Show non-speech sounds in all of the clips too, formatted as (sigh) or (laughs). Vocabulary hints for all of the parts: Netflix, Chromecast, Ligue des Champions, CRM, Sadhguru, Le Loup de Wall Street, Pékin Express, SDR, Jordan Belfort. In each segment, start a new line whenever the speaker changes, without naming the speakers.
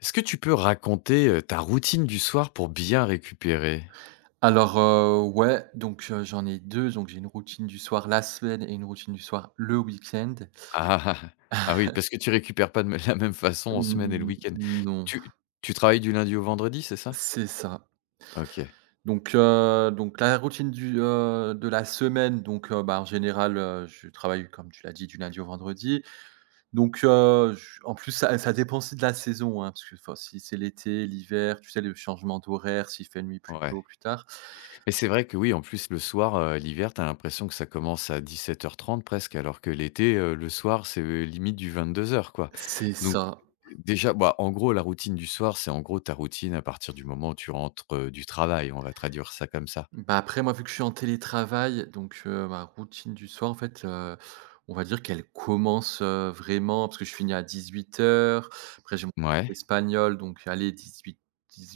Est-ce que tu peux raconter, ta routine du soir pour bien récupérer?
Alors, ouais, donc j'en ai deux, donc j'ai une routine du soir la semaine et une routine du soir le week-end.
Ah! (laughs) Ah oui, parce que tu récupères pas de (laughs) la même façon en semaine et le
Mmh,
week-end.
non,
Tu tu travailles du lundi au vendredi, c'est ça?
c'est ça.
OK,
Donc la routine de la semaine, donc bah, en général, je travaille comme tu l'as dit du lundi au vendredi. Donc j en plus, ça dépend aussi de la saison, hein, parce que, enfin, si c'est l'été, l'hiver, tu sais, le changement d'horaire, s'il fait nuit plus
ouais.
tôt, plus tard.
Mais c'est vrai que oui, en plus le soir, l'hiver, t'as l'impression que ça commence à 17h30 presque, alors que l'été, le soir, c'est, limite du 22h quoi.
C'est
Donc
ça.
déjà, bah, en gros, la routine du soir, c'est en gros ta routine à partir du moment où tu rentres, du travail, on va traduire ça comme ça.
Bah, après, moi, vu que je suis en télétravail, donc ma routine du soir, en fait, on va dire qu'elle commence, vraiment parce que je finis à 18 h. Après, j'ai mon cours
Ouais,
d'espagnol, donc allez, dix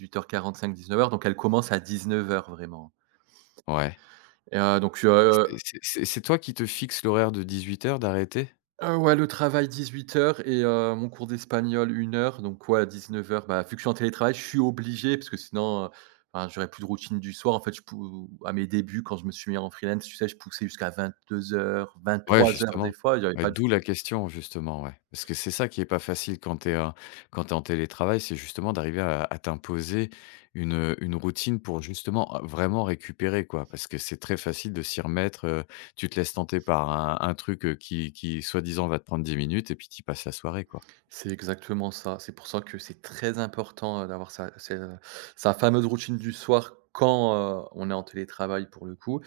neuf heures quarante-cinq, 19 h. Donc elle commence à 19 h vraiment.
ouais.
et heu, donc heu
C'est toi qui te fixes l'horaire de 18h d'arrêter?
Ouais, le travail 18 h mon cours d'espagnol une heure, donc, ouais, à 19 h. Bah, vu que je suis en télétravail, je suis obligé parce que sinon, ben, j'aurais plus de routine du soir. En fait, je pou à mes débuts, quand je me suis mis en freelance, tu sais, je poussais jusqu'à 22, 23 h,
Ouais,
23 h des
justement.
fois, et j'arrivais
Ouais,
pas du
d'où la
tout.
question, justement, ouais. Parce que c'est ça qui est pas facile quand tu es en télétravail, c'est justement d'arriver à t'imposer une routine pour justement, a vraiment récupérer, quoi. Parce que c'est très facile de s'y remettre, tu te laisses tenter par un truc, qui soi-disant va te prendre 10 minutes et puis tu passes la soirée, quoi.
C'est exactement ça. C'est pour ça que c'est très important, d'avoir sa sa fameuse routine du soir quand, on est en télétravail pour le coup.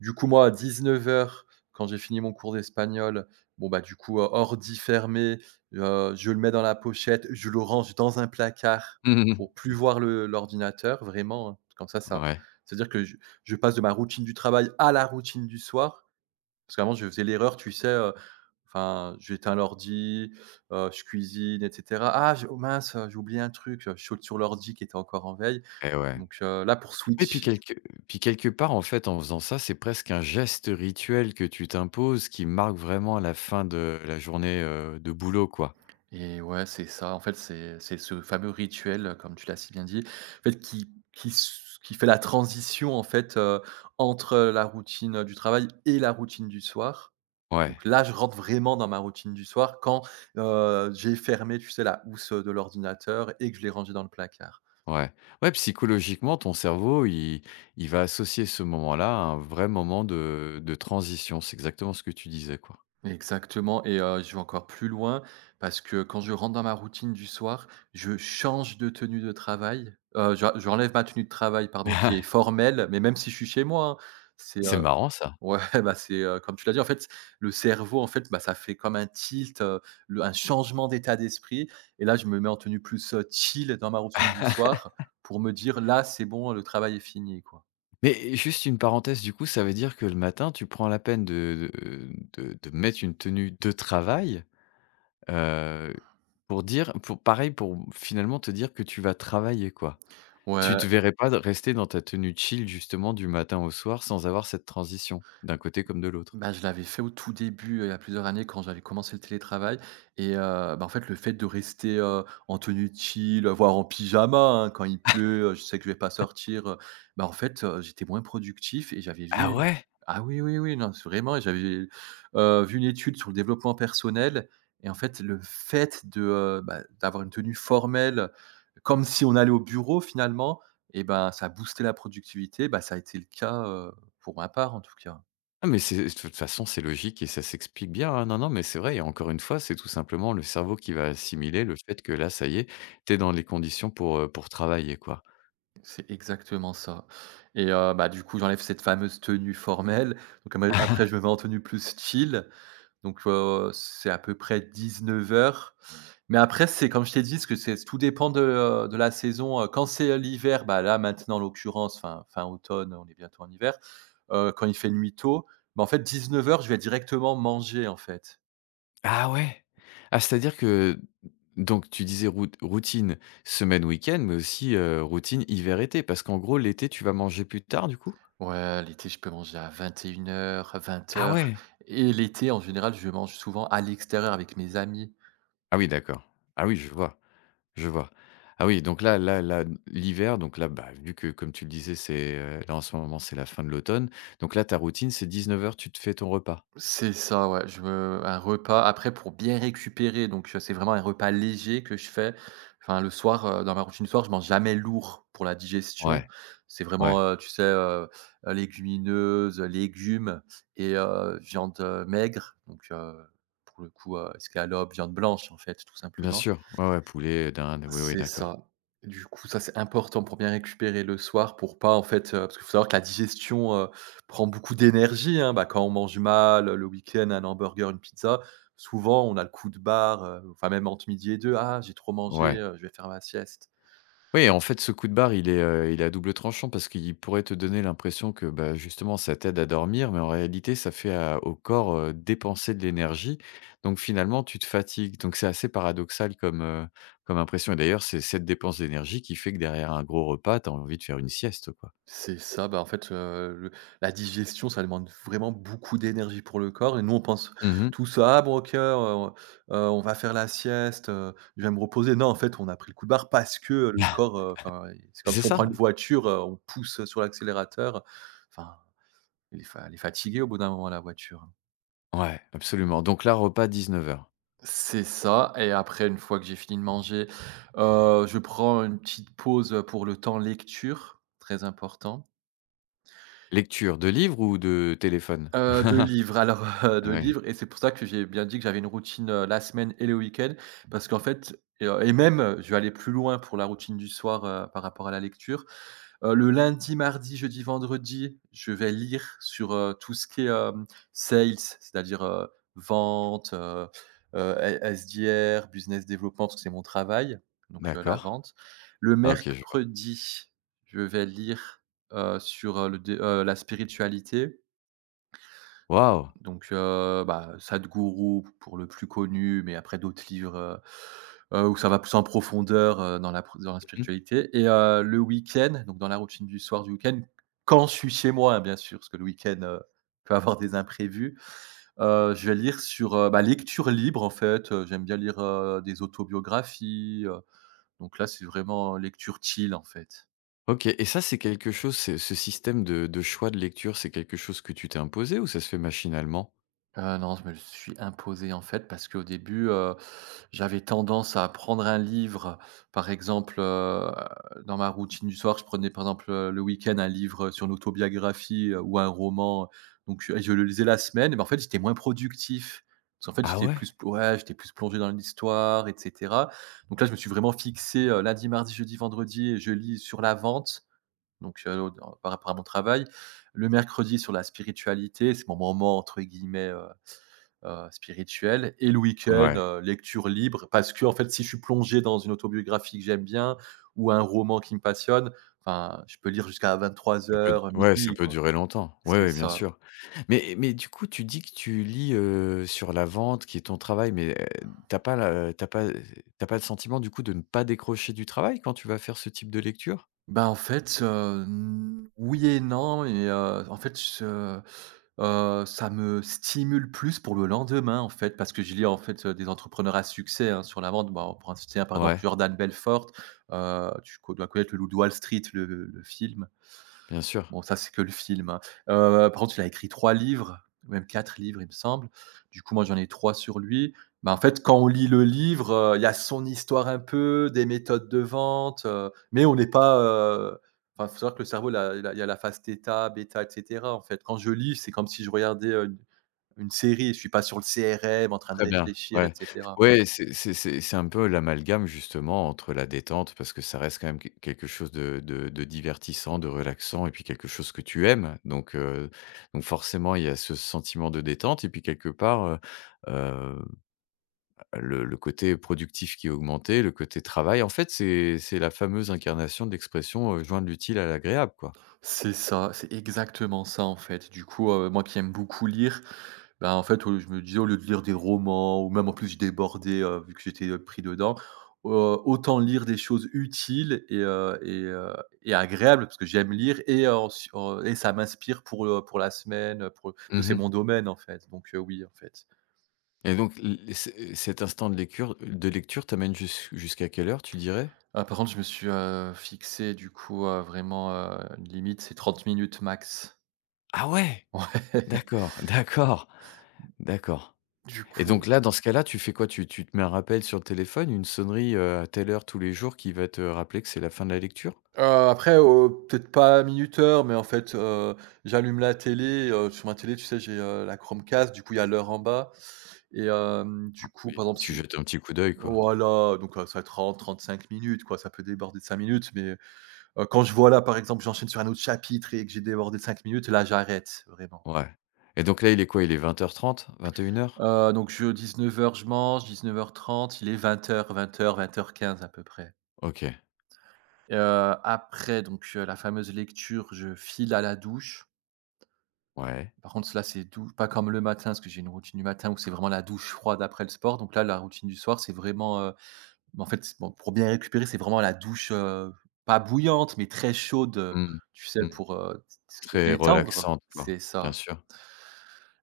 Du coup, moi, à 19 h, quand j'ai fini mon cours d'espagnol, bon, bah, du coup, ordi fermé, je le mets dans la pochette, je le range dans un placard pour plus voir le l'ordinateur vraiment, hein. Comme ça,
(laughs) Ouais,
c'est-à-dire que je passe de ma routine du travail à la routine du soir. Parce qu'avant, je faisais l'erreur, tu sais, enfin, j'éteins l'ordi, je cuisine, et cetera. Ah, je oh, mince, j'ai oublié un truc, je saute sur l'ordi qui était encore en veille.
et ouais.
Donc, là, pour
Et puis
switch.
quelque puis quelque part, en fait, en faisant ça, c'est presque un geste rituel que tu t'imposes qui marque vraiment la fin de la journée, de boulot, quoi.
Et ouais, c'est ça. En fait, c'est ce fameux rituel, comme tu l'as si bien dit, en fait, qui fait la transition, en fait, entre la routine du travail et la routine du soir. Donc
Ouais,
là, je rentre vraiment dans ma routine du soir quand, j'ai fermé, tu sais, la housse de l'ordinateur, et que je l'ai rangée dans le placard.
ouais. Ouais, psychologiquement, ton cerveau, il va associer ce moment-là à un vrai moment de transition. C'est exactement ce que tu disais, quoi.
Exactement, je vais encore plus loin parce que, quand je rentre dans ma routine du soir, je change de tenue de travail, je j'enlève ma tenue de travail, pardon, qui est
(laughs)
formelle, mais même si je suis chez moi, hein, c'est,
C'est marrant ça.
ouais, (laughs) bah, c'est, comme tu l'as dit, en fait, le cerveau, en fait, bah, ça fait comme un tilt, le un changement d'état d'esprit, et là je me mets en tenue plus, chill, dans ma routine du soir, pour me dire: «Là, c'est bon, le travail est fini», quoi.
Mais juste une parenthèse, du coup, ça veut dire que le matin, tu prends la peine de mettre une tenue de travail? Heu, pour finalement te dire que tu vas travailler, quoi. Tu
Ouais.
te verrais pas de rester dans ta tenue chill justement du matin au soir sans avoir cette transition, d'un côté comme de l'autre?
Bah, je l'avais fait au tout début, il y a plusieurs années, quand j'avais commencé le télétravail. Bah, en fait, le fait de rester, en tenue de chill, voire en pyjama, hein, quand il pleut, je sais que je vais pas sortir, bah, en fait, j'étais moins productif, et j'avais
Ah
vu,
ouais?
ah oui, oui, oui, non, c'est vraiment. Et j'avais, vu une étude sur le développement personnel. Et en fait, le fait bah, d'avoir une tenue formelle, comme si on allait au bureau, finalement, et ben, ça a boosté la productivité, bah, ça a été le cas, pour ma part, en tout cas.
Ah mais c'est de toute façon, c'est logique et ça s'explique bien, hein. Non, non, mais c'est vrai et encore une fois, c'est tout simplement le cerveau qui va assimiler le fait que là, ça y est, t'es dans les conditions pour travailler, quoi.
C'est exactement ça. Bah, du coup, j'enlève cette fameuse tenue formelle, donc ama après je me mets en tenue plus chill, donc c'est à peu près 19 h. Mais après, c'est comme je t'ai dit, ce que c'est, tout dépend de la saison, quand c'est, l'hiver, bah, là, maintenant, en l'occurrence, fin automne, on est bientôt en hiver, quand il fait nuit tôt, bah, en fait, 19 h, je vais directement manger, en fait.
Ah ouais! Ah, c'est-à-dire que donc tu disais routine semaine, week-end, mais aussi, routine hiver-été? Parce qu'en gros, l'été, tu vas manger plus tard, du coup?
Ouais, l'été, je peux manger à 21 h, à vingt
Ah
heures.
ouais!
Et l'été, en général, je mange souvent à l'extérieur avec mes amis.
Ah oui, d'accord. Ah oui, je vois, je vois. Ah oui, donc là là là, l'hiver, donc là, bah, vu que comme tu le disais, c'est, là, en ce moment, c'est la fin de l'automne, donc là, ta routine, c'est 19h tu te fais ton repas?
C'est ça, ouais, je me un repas après pour bien récupérer, donc c'est vraiment un repas léger que je fais. Enfin, le soir, dans ma routine du soir, je mange jamais lourd pour la digestion.
Ouais,
C'est
ouais,
vraiment, tu sais, légumineuses, légumes, et viande, maigre, donc pour le coup, escalope, viande blanche, en fait, tout
bien
simplement.
sûr, ouais, ouais, poulet, dinde, oui, oui,
C'est
d'accord.
ça. Du coup, ça, c'est important pour bien récupérer le soir, pour pas, en fait, parce qu'il faut savoir que la digestion, prend beaucoup d'énergie, hein. Bah, quand on mange mal, le week-end, un hamburger, une pizza, souvent, on a le coup de barre, enfin, même entre midi et deux. «Ah, j'ai trop mangé,
Ouais.
je vais faire ma sieste».
Oui, en fait, ce coup de barre, il est à double tranchant parce qu'il pourrait te donner l'impression que, bah, justement, ça t'aide à dormir, mais en réalité, ça fait à au corps, dépenser de l'énergie. Donc finalement, tu te fatigues. Donc c'est assez paradoxal comme impression et d'ailleurs, c'est cette dépense d'énergie qui fait que derrière un gros repas, tu as envie de faire une sieste, quoi.
C'est ça, bah, en fait, le la digestion, ça demande vraiment beaucoup d'énergie pour le corps, et nous, on pense
Mmh. (laughs)
tous: «Ah bon, OK, on va faire la sieste, je vais me reposer». Non, en fait, on a pris le coup de barre parce que, le corps, enfin, ouais, c'est comme
C'est
si on
ça,
prend une
ouais.
voiture, on pousse sur l'accélérateur, enfin, elle est fatiguée au bout d'un moment, la voiture.
Ouais, absolument. Donc là, repas 19h.
C'est ça. Et après, une fois que j'ai fini de manger, je prends une petite pause, pour le temps lecture, très important.
Lecture de livre ou de téléphone?
2 livres, alors, (laughs)
Ah
2
oui,
livres, et c'est pour ça que j'ai bien dit que j'avais une routine, la semaine et le week-end, parce qu'en fait, et même, je vais aller plus loin pour la routine du soir, par rapport à la lecture. Le lundi, mardi, jeudi, vendredi, je vais lire sur, tout ce qui est, sales, c'est-à-dire, vente, S SDR, business development, parce que c'est mon travail, donc la
d'accord.
vente. Le
Ah OK, je vois.
mercredi, je vais lire, sur, le dé la spiritualité.
Waouh!
Donc, bah, Sadhguru pour le plus connu, mais après, d'autres livres, où ça va plus en profondeur, dans la pro dans la spiritualité, et le week-end, donc dans la routine du soir du week-end, quand je suis chez moi, hein, bien sûr, parce que le week-end, peut avoir des imprévus, je vais lire sur, bah, lecture libre, en fait, j'aime bien lire, des autobiographies, donc là, c'est vraiment lecture chill, en fait.
OK, et ça, c'est quelque chose, ce système de choix de lecture, c'est quelque chose que tu t'es imposé ou ça se fait machinalement?
Non, je me le suis imposé, en fait, parce qu'au début, j'avais tendance à prendre un livre, par exemple, dans ma routine du soir, je prenais, par exemple, le week-end, un livre sur l'autobiographie, ou un roman, donc, et je le lisais la semaine, mais en fait j'étais moins productif. Parce qu'en fait,
Ah ouais?
j'étais plus plongé dans l'histoire, et cetera, donc là je me suis vraiment fixé, lundi, mardi, jeudi, vendredi, et je lis sur la vente, donc au par rapport à mon travail. Le mercredi sur la spiritualité, c'est mon moment entre guillemets, spirituel, et le week-end,
Ouais,
lecture libre, parce que, en fait, si je suis plongé dans une autobiographie que j'aime bien ou un roman qui me passionne, enfin, je peux lire jusqu'à vingt-trois heures
ouais, ça
minuit,
peut
quoi.
durer longtemps. Ouais,
C'est
ouais, bien
ça.
sûr. Mais du coup, tu dis que tu lis, sur la vente qui est ton travail, mais, tu pas la tu pas t'as pas le sentiment, du coup, de ne pas décrocher du travail quand tu vas faire ce type de lecture?
Ben, en fait, n oui et non, en fait, je ça me stimule plus pour le lendemain, en fait, parce que je lis, en fait, des entrepreneurs à succès, hein, sur la vente. Bon, on pourra citer, par exemple,
Ouais,
Jordan Belfort. Tu co dois connaître Le Loup de Wall Street, le film.
bien sûr.
Bon, ça, c'est que le film, hein. Par contre, il a écrit 3 livres, ou même 4 livres, il me semble. Du coup, moi, j'en ai 3 sur lui. Bah, en fait, quand on lit le livre, il y a son histoire un peu, des méthodes de vente, mais on n'est pas, enfin, faut savoir que le cerveau, il y a la phase θ, bêta, et cetera, en fait. Quand je lis, c'est comme si je regardais, une série, je suis pas sur le CRM en train de
Très bien,
réfléchir, et
ouais.
cetera.
Ouais, c'est un peu l'amalgame justement entre la détente, parce que ça reste quand même qu quelque chose de divertissant, de relaxant et puis quelque chose que tu aimes. Donc forcément, il y a ce sentiment de détente et puis quelque part, heu, le côté productif qui est augmenté, le côté travail. En fait, c'est la fameuse incarnation de l'expression, «joindre l'utile à l'agréable», quoi.
C'est ça, c'est exactement ça, en fait. Du coup, moi qui aime beaucoup lire, bah, en fait, au je me disais au lieu de lire des romans ou même en plus je débordais, vu que j'étais, pris dedans, heu, autant lire des choses utiles et agréables parce que j'aime lire et ça m'inspire pour la semaine, pour parce que c'est mon
Mmh
domaine en fait, donc oui en fait.
et donc l c cet instant de lecture t'amène jusqu'à quelle heure, tu dirais?
Ah, par contre, je me suis, fixé, du coup, vraiment, une limite, c'est 30 minutes max.
Ah ouais!
(laughs) Ouais.
D'accord, d'accord, d'accord,
Du
et
coup.
donc là, dans ce cas-là, tu fais quoi? Tu te mets un rappel sur le téléphone, une sonnerie, à telle heure tous les jours qui va te rappeler que c'est la fin de la lecture?
Après, peut-être pas minuteur, mais en fait, j'allume la télé, sur ma télé, tu sais, j'ai, la Chromecast, du coup, il y a l'heure en bas et du coup, par
Oui.
exemple,
Tu
si
jettes un petit coup d'œil, quoi?
voilà, donc, ça va être trente, 35 minutes, quoi, ça peut déborder de 5 minutes, mais quand je vois là, par exemple, j'enchaîne sur un autre chapitre et que j'ai débordé de 5 minutes, là, j'arrête vraiment.
Ouais, et donc là, il est quoi? Il est 20:30-21:00?
Donc je 19h je mange, 19h30, il est 20h15 à peu près.
OK,
Et après, donc, la fameuse lecture, je file à la douche.
ouais.
Par contre, là, c'est dou pas comme le matin, parce que j'ai une routine du matin où c'est vraiment la douche froide après le sport. Donc là, la routine du soir, c'est vraiment, bah, en fait, c'est bon, pour bien récupérer, c'est vraiment la douche, pas bouillante, mais très chaude,
Mmh
tu sais,
mh. Mmh.
pour, se
Très
détendre.
relaxante, quoi,
C'est
bien
ça.
sûr.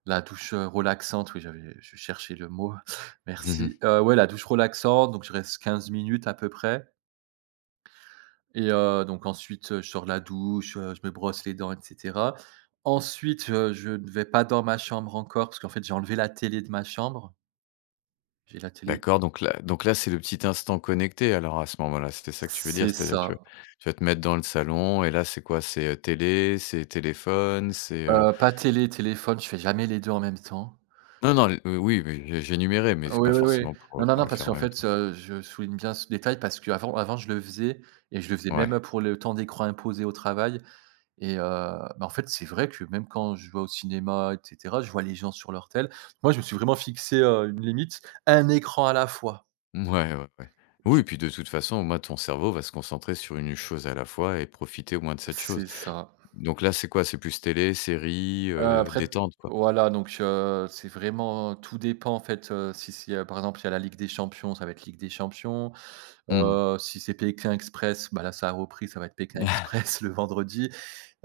La douche, relaxante, oui, j'avais je cherchais le mot, (laughs)
(laughs) Mmh.
merci. Ouais, la douche relaxante, donc je reste 15 minutes à peu près. Et, donc ensuite, je sors de la douche, je me brosse les dents, et cetera. Ensuite, je ne vais pas dans ma chambre encore parce qu'en fait, j'ai enlevé la télé de ma chambre. J'ai la télé.
D'accord, donc là, c'est le petit instant connecté, alors à ce moment-là, c'était ça que tu veux dire?
C'est
C'est-à-dire tu vas
ça.
te mettre dans le salon et là, c'est quoi? C'est, télé, c'est téléphone, c'est.
Pas télé, téléphone, je fais jamais les 2 en même temps.
Non, non, oui, j'énumérais, mais c'est
Oui,
pas
oui, oui.
forcément pour,
Non,
euh,
non,
pour
non,
les
parce
faire en
qu'en
même
fait,
temps.
je souligne bien ce détail parce qu'avant avant avant, je le faisais et je le faisais
Ouais.
même, pour le temps d'écran imposé au travail. Et, bah, en fait, c'est vrai que même quand je vais au cinéma, et cetera, je vois les gens sur leur tel. Moi, je me suis vraiment fixé, une limite, un écran à la fois.
Mouais, ouais, ouais.
Du
Oui, puis de toute façon, au moins ton cerveau va se concentrer sur une chose à la fois et profiter au moins de cette chose.
C'est ça.
Donc là, c'est quoi? C'est plus télé, série,
Après,
détente, quoi?
voilà, donc, c'est vraiment, tout dépend en fait, si, par exemple, il y a la Ligue des Champions, ça va être Ligue des Champions.
Mmh.
Si c'est Pékin Express, bah, là, ça a repris, ça va être Pékin
(laughs)
Express (laughs) le vendredi.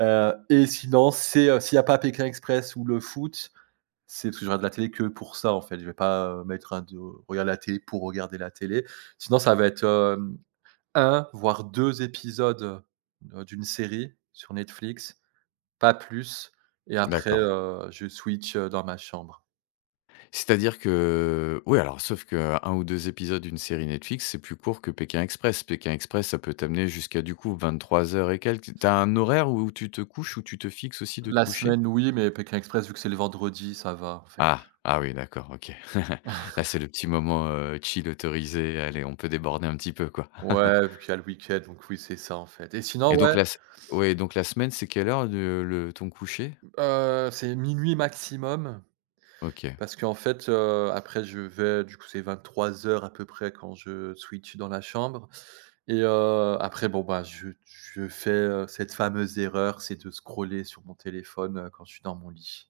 Et sinon, c'est, s'il n'y a pas Pékin Express ou le foot. C'est parce que je regarde la télé que pour ça, en fait. Je vais pas, mettre un de regarder la télé pour regarder la télé. Sinon, ça va être, un voire 2 épisodes, d'une série sur Netflix, pas plus, et après,
D'accord.
je switch, dans ma chambre.
C'est-à-dire que oui, alors sauf qu'un ou 2 épisodes d'une série Netflix, c'est plus court que Pékin Express. Pékin Express, ça peut t'amener jusqu'à, du coup, 23h et quelques. T'as un horaire où tu te couches, où tu te fixes aussi de te
La
coucher?
semaine, oui, mais Pékin Express, vu que c'est le vendredi, ça va, en fait.
Ah! Ah oui, d'accord, OK. (laughs)
(laughs)
Là, c'est le petit moment, chill autorisé. Allez, on peut déborder un petit peu, quoi.
Ouais, vu
(laughs)
qu'il y a le week-end, donc oui, c'est ça, en fait, et sinon,
Et donc
ouais,
la s ouais, donc la semaine, c'est quelle heure de le ton coucher?
c'est minuit maximum.
OK.
Parce qu'en fait, après je vais du coup, c'est 23h à peu près quand je switch dans la chambre. Et, après bon, bah, je fais, cette fameuse erreur, c'est de scroller sur mon téléphone, quand je suis dans mon lit.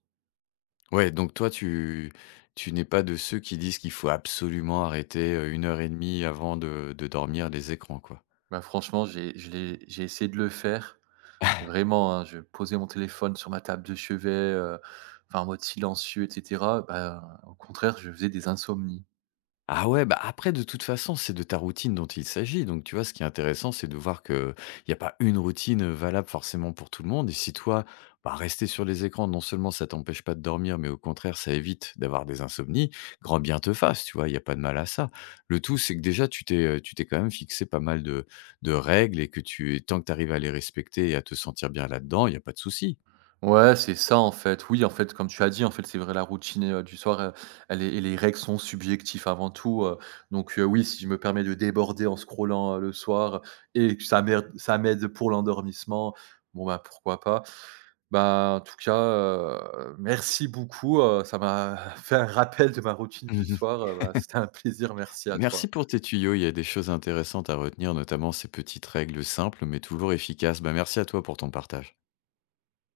Ouais, donc toi, tu n'es pas de ceux qui disent qu'il faut absolument arrêter, une heure et demie avant de dormir les écrans, quoi?
Bah, franchement, j'ai je l'ai j'ai essayé de le faire, vraiment, hein, je posais mon téléphone sur ma table de chevet, enfin en mode silencieux, et cetera. Bah, au contraire, je faisais des insomnies.
Ah ouais, bah, après de toute façon, c'est de ta routine dont il s'agit. Donc, tu vois, ce qui est intéressant, c'est de voir qu'il y a pas une routine, valable forcément pour tout le monde. Et si toi, bah, rester sur les écrans, non seulement ça t'empêche pas de dormir, mais au contraire, ça évite d'avoir des insomnies, grand bien te fasse, tu vois? Il y a pas de mal à ça. Le tout, c'est que déjà tu t'es quand même fixé pas mal de règles et tant que tu arrives à les respecter et à te sentir bien là-dedans, il y a pas de souci.
Ouais, c'est ça, en fait. Oui, en fait, comme tu as dit, en fait, c'est vrai, la routine, du soir, elle est et les règles sont subjectives avant tout, donc, oui, si je me permets de déborder en scrollant, le soir, et que ça m'aide pour l'endormissement, bon, bah, pourquoi pas? Bah, en tout cas, merci beaucoup, ça m'a (laughs) fait un rappel de ma routine du
(laughs)
soir, bah, c'était un plaisir, merci à toi.
Merci pour tes tuyaux, il y a des choses intéressantes à retenir, notamment ces petites règles simples mais toujours efficaces. Bah, merci à toi pour ton partage.